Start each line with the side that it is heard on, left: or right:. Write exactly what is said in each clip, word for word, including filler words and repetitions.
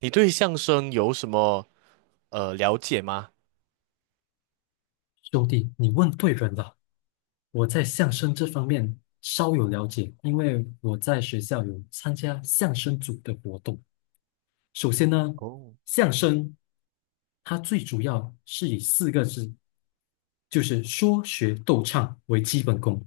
right: 你对相声有什么呃了解吗？
left: 兄弟，你问对人了。我在相声这方面稍有了解，因为我在学校有参加相声组的活动。首先呢，相声它最主要是以四个字，就是说学逗唱为基本功。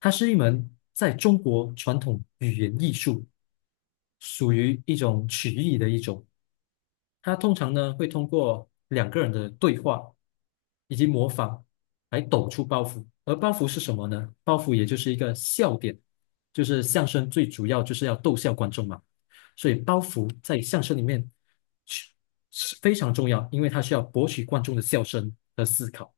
left: 它是一门在中国传统语言艺术，属于一种曲艺的一种。它通常呢会通过两个人的对话以及模仿来抖出包袱。而包袱是什么呢？包袱也就是一个笑点，就是相声最主要就是要逗笑观众嘛。所以包袱在相声里面是是非常重要，因为它需要博取观众的笑声和思考。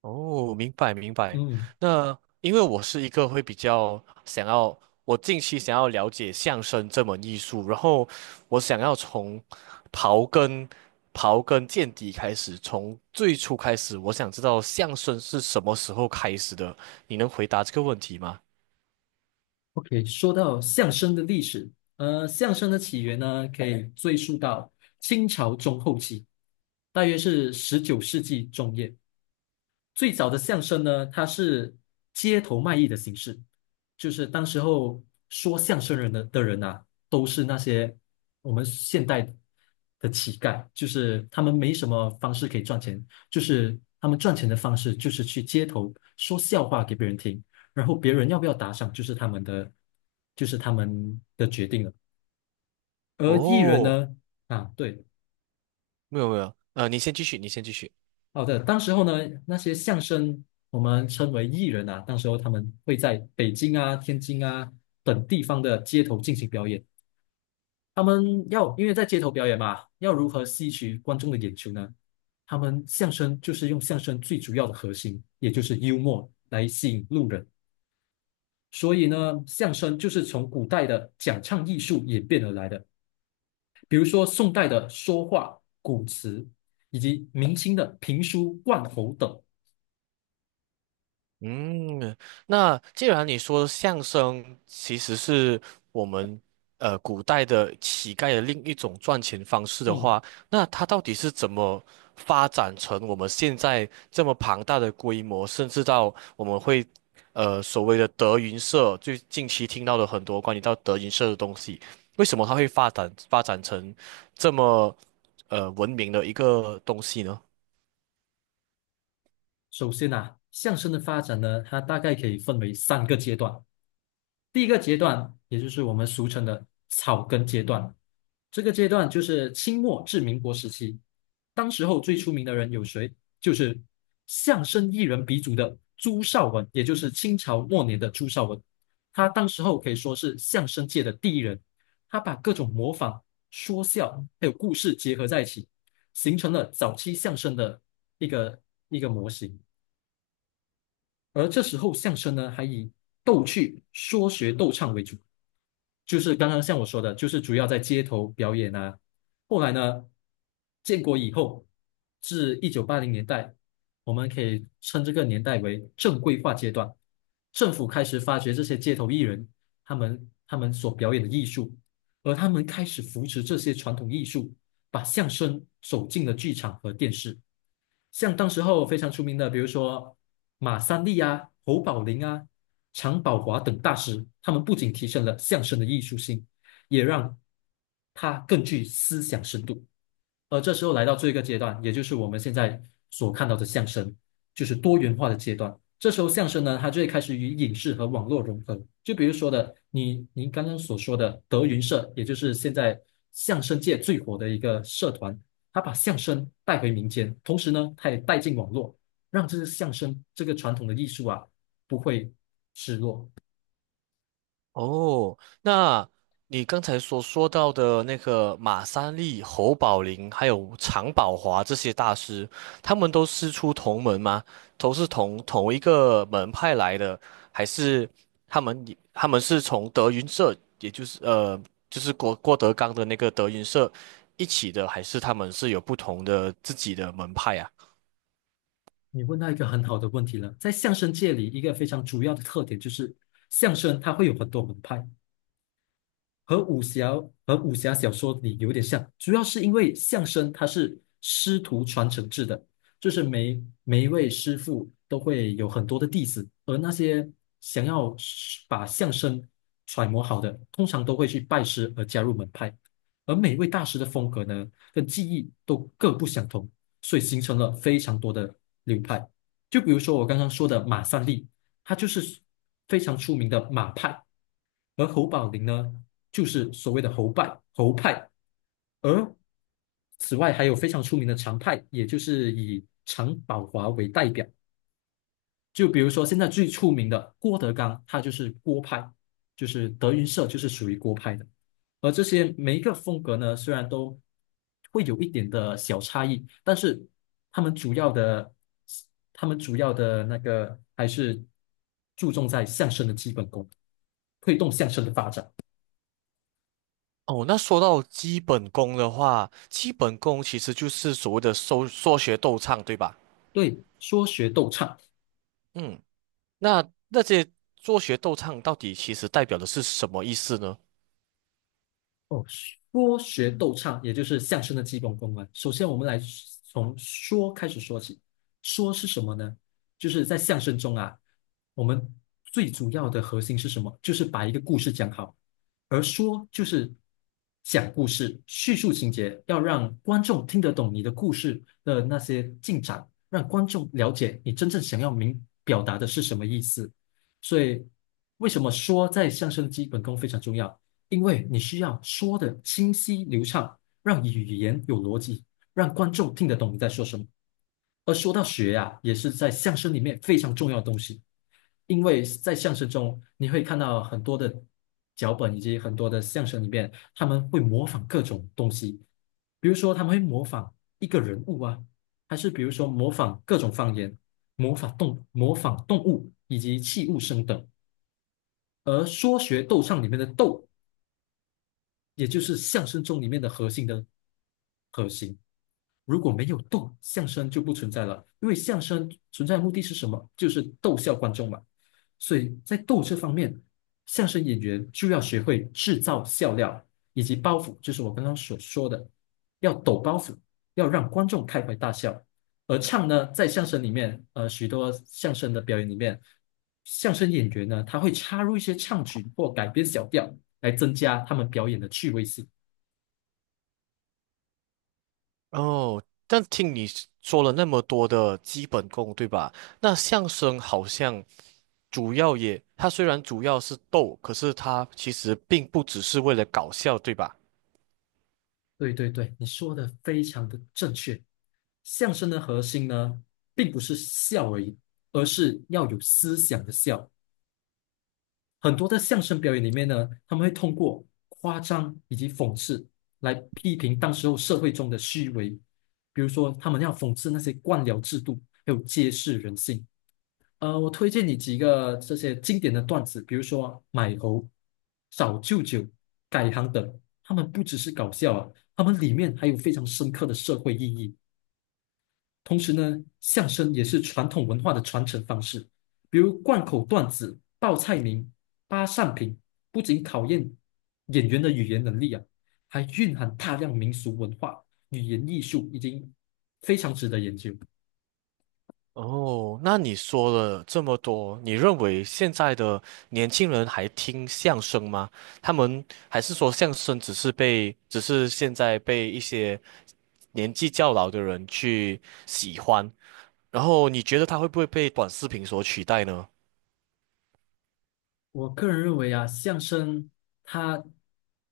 right: 哦，明白明白。
left: 嗯
right: 那因为我是一个会比较想要，我近期想要了解相声这门艺术，然后我想要从刨根刨根见底开始，从最初开始，我想知道相声是什么时候开始的。你能回答这个问题吗？
left: ，OK,说到相声的历史，呃，相声的起源呢，可以追溯到清朝中后期，大约是十九世纪中叶。最早的相声呢，它是街头卖艺的形式，就是当时候说相声人的的人啊，都是那些我们现代的乞丐，就是他们没什么方式可以赚钱，就是他们赚钱的方式就是去街头说笑话给别人听，然后别人要不要打赏就是他们的，就是他们的决定了。而艺人
right: 哦，
left: 呢，啊，对。
right: 没有没有，呃，你先继续，你先继续。
left: 好的，当时候呢，那些相声我们称为艺人啊，当时候他们会在北京啊、天津啊等地方的街头进行表演。他们要因为在街头表演嘛，要如何吸取观众的眼球呢？他们相声就是用相声最主要的核心，也就是幽默来吸引路人。所以呢，相声就是从古代的讲唱艺术演变而来的，比如说宋代的说话、古词，以及明清的评书、贯喉等。
right: 嗯，那既然你说相声其实是我们呃古代的乞丐的另一种赚钱方式的
left: 嗯。
right: 话，那它到底是怎么发展成我们现在这么庞大的规模，甚至到我们会呃所谓的德云社，最近期听到的很多关于到德云社的东西，为什么它会发展发展成这么呃文明的一个东西呢？
left: 首先呐，相声的发展呢，它大概可以分为三个阶段。第一个阶段，也就是我们俗称的草根阶段，这个阶段就是清末至民国时期。当时候最出名的人有谁？就是相声艺人鼻祖的朱绍文，也就是清朝末年的朱绍文。他当时候可以说是相声界的第一人，他把各种模仿、说笑还有故事结合在一起，形成了早期相声的一个一个模型。而这时候相声呢，还以逗趣、说学逗唱为主，就是刚刚像我说的，就是主要在街头表演啊。后来呢，建国以后至一九八零年代，我们可以称这个年代为正规化阶段。政府开始发掘这些街头艺人，他们他们所表演的艺术，而他们开始扶持这些传统艺术，把相声走进了剧场和电视。像当时候非常出名的，比如说马三立啊、侯宝林啊、常宝华等大师，他们不仅提升了相声的艺术性，也让它更具思想深度。而这时候来到这一个阶段，也就是我们现在所看到的相声，就是多元化的阶段。这时候相声呢，它就会开始与影视和网络融合。就比如说的，你您刚刚所说的德云社，也就是现在相声界最火的一个社团，它把相声带回民间，同时呢，它也带进网络，让这个相声这个传统的艺术啊，不会失落。
right: 哦，那你刚才所说到的那个马三立、侯宝林，还有常宝华这些大师，他们都师出同门吗？都是同同一个门派来的，还是他们也他们是从德云社，也就是呃，就是郭郭德纲的那个德云社一起的，还是他们是有不同的自己的门派啊？
left: 你问到一个很好的问题了，在相声界里，一个非常主要的特点就是相声它会有很多门派。和武侠和武侠小说里有点像，主要是因为相声它是师徒传承制的，就是每每一位师傅都会有很多的弟子，而那些想要是把相声揣摩好的，通常都会去拜师而加入门派，而每一位大师的风格呢，跟技艺都各不相同，所以形成了非常多的流派。就比如说我刚刚说的马三立，他就是非常出名的马派。而侯宝林呢？就是所谓的侯派。侯派，而此外还有非常出名的常派，也就是以常宝华为代表。就比如说现在最出名的郭德纲，他就是郭派，就是德云社就是属于郭派的。而这些每一个风格呢，虽然都会有一点的小差异，但是他们主要的，他们主要的那个还是注重在相声的基本功，推动相声的发展。
right: 哦，那说到基本功的话，基本功其实就是所谓的搜说学逗唱，对吧？
left: 对，说学逗唱。
right: 嗯。那那些做学逗唱到底其实代表的是什么意思呢？
left: 哦，说学逗唱，也就是相声的基本功啊。首先，我们来从说开始说起。说是什么呢？就是在相声中啊，我们最主要的核心是什么？就是把一个故事讲好。而说就是讲故事，叙述情节，要让观众听得懂你的故事的那些进展，让观众了解你真正想要明表达的是什么意思。所以，为什么说在相声的基本功非常重要？因为你需要说的清晰流畅，让语言有逻辑，让观众听得懂你在说什么。而说到学呀、也是在相声里面非常重要的东西，因为在相声中你会看到很多的脚本以及很多的相声里面，他们会模仿各种东西，比如说他们会模仿一个人物啊，还是比如说模仿各种方言，模仿动模仿动物以及器物声等。而说学逗唱里面的逗也就是相声中里面的核心的核心。如果没有逗，相声就不存在了，因为相声存在的目的是什么？就是逗笑观众嘛。所以在逗这方面，相声演员就要学会制造笑料以及包袱，就是我刚刚所说的，要抖包袱，要让观众开怀大笑。而唱呢，在相声里面，呃，许多相声的表演里面，相声演员呢，他会插入一些唱曲或改编小调，来增加他们表演的趣味性。
right: 哦，但听你说了那么多的基本功，对吧？那相声好像主要也，它虽然主要是逗，可是它其实并不只是为了搞笑，对吧？
left: 对对对，你说的非常的正确。相声的核心呢，并不是笑而已，而是要有思想的笑。很多的相声表演里面呢，他们会通过夸张以及讽刺来批评当时候社会中的虚伪，比如说他们要讽刺那些官僚制度，还有揭示人性。呃，我推荐你几个这些经典的段子，比如说买猴、找舅舅、改行等，他们不只是搞笑啊，他们里面还有非常深刻的社会意义。同时呢，相声也是传统文化的传承方式，比如贯口段子、报菜名、扒扇屏，不仅考验演员的语言能力啊，还蕴含大量民俗文化、语言艺术，已经非常值得研究。
right: 哦，那你说了这么多，你认为现在的年轻人还听相声吗？他们还是说相声只是被，只是现在被一些年纪较老的人去喜欢，然后你觉得它会不会被短视频所取代呢？
left: 我个人认为啊，相声它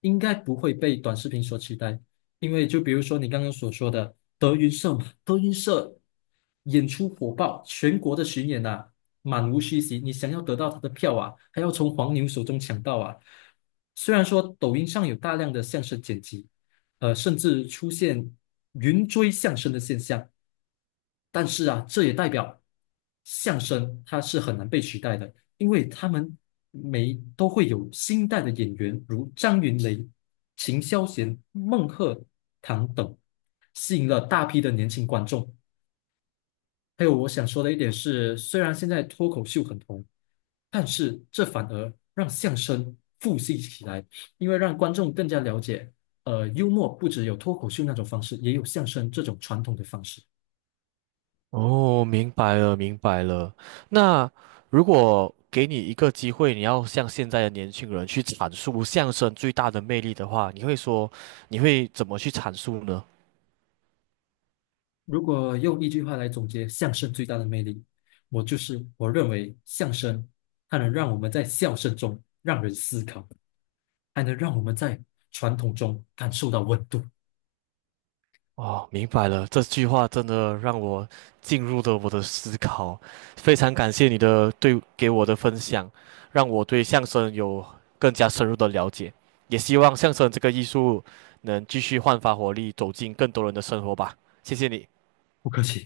left: 应该不会被短视频所取代，因为就比如说你刚刚所说的德云社嘛，德云社演出火爆，全国的巡演啊，满无虚席。你想要得到他的票啊，还要从黄牛手中抢到啊。虽然说抖音上有大量的相声剪辑，呃，甚至出现云追相声的现象，但是啊，这也代表相声它是很难被取代的，因为他们每都会有新代的演员，如张云雷、秦霄贤、孟鹤堂等，吸引了大批的年轻观众。还有我想说的一点是，虽然现在脱口秀很红，但是这反而让相声复兴起来，因为让观众更加了解，呃，幽默不只有脱口秀那种方式，也有相声这种传统的方式。
right: 哦，明白了，明白了。那如果给你一个机会，你要向现在的年轻人去阐述相声最大的魅力的话，你会说，你会怎么去阐述呢？
left: 如果用一句话来总结相声最大的魅力，我就是我认为相声它能让我们在笑声中让人思考，还能让我们在传统中感受到温度。
right: 哦，明白了，这句话真的让我进入了我的思考，非常感谢你的对给我的分享，让我对相声有更加深入的了解，也希望相声这个艺术能继续焕发活力，走进更多人的生活吧。谢谢你。
left: 不客气。